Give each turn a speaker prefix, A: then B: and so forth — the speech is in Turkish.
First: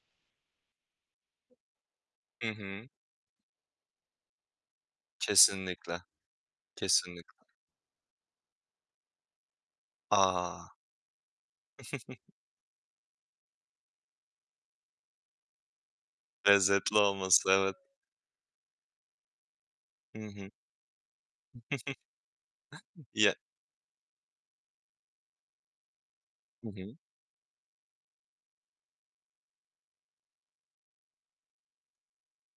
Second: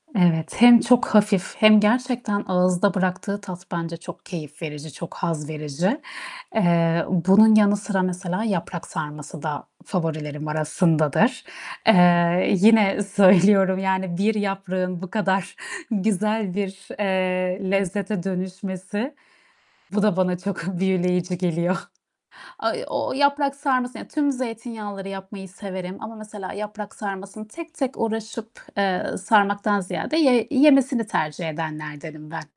A: Evet, hem çok hafif hem gerçekten
B: Hı hı.
A: ağızda bıraktığı tat bence çok keyif verici, çok haz
B: Kesinlikle,
A: verici. Eee,
B: kesinlikle.
A: bunun yanı sıra mesela yaprak sarması da favorilerim
B: A!
A: arasındadır. Eee, yine söylüyorum, yani, bir yaprağın bu kadar güzel bir,
B: Lezzetli olması
A: eee,
B: evet.
A: lezzete dönüşmesi, bu da
B: Hı
A: bana
B: hı.
A: çok büyüleyici geliyor. Ay o o
B: Ye
A: yaprak sarması, yani, tüm zeytinyağlıları yapmayı severim ama mesela
B: Hı
A: yaprak
B: hı.
A: sarmasını tek tek uğraşıp, eee, sarmaktan ziyade ye yemesini tercih edenlerdenim ben.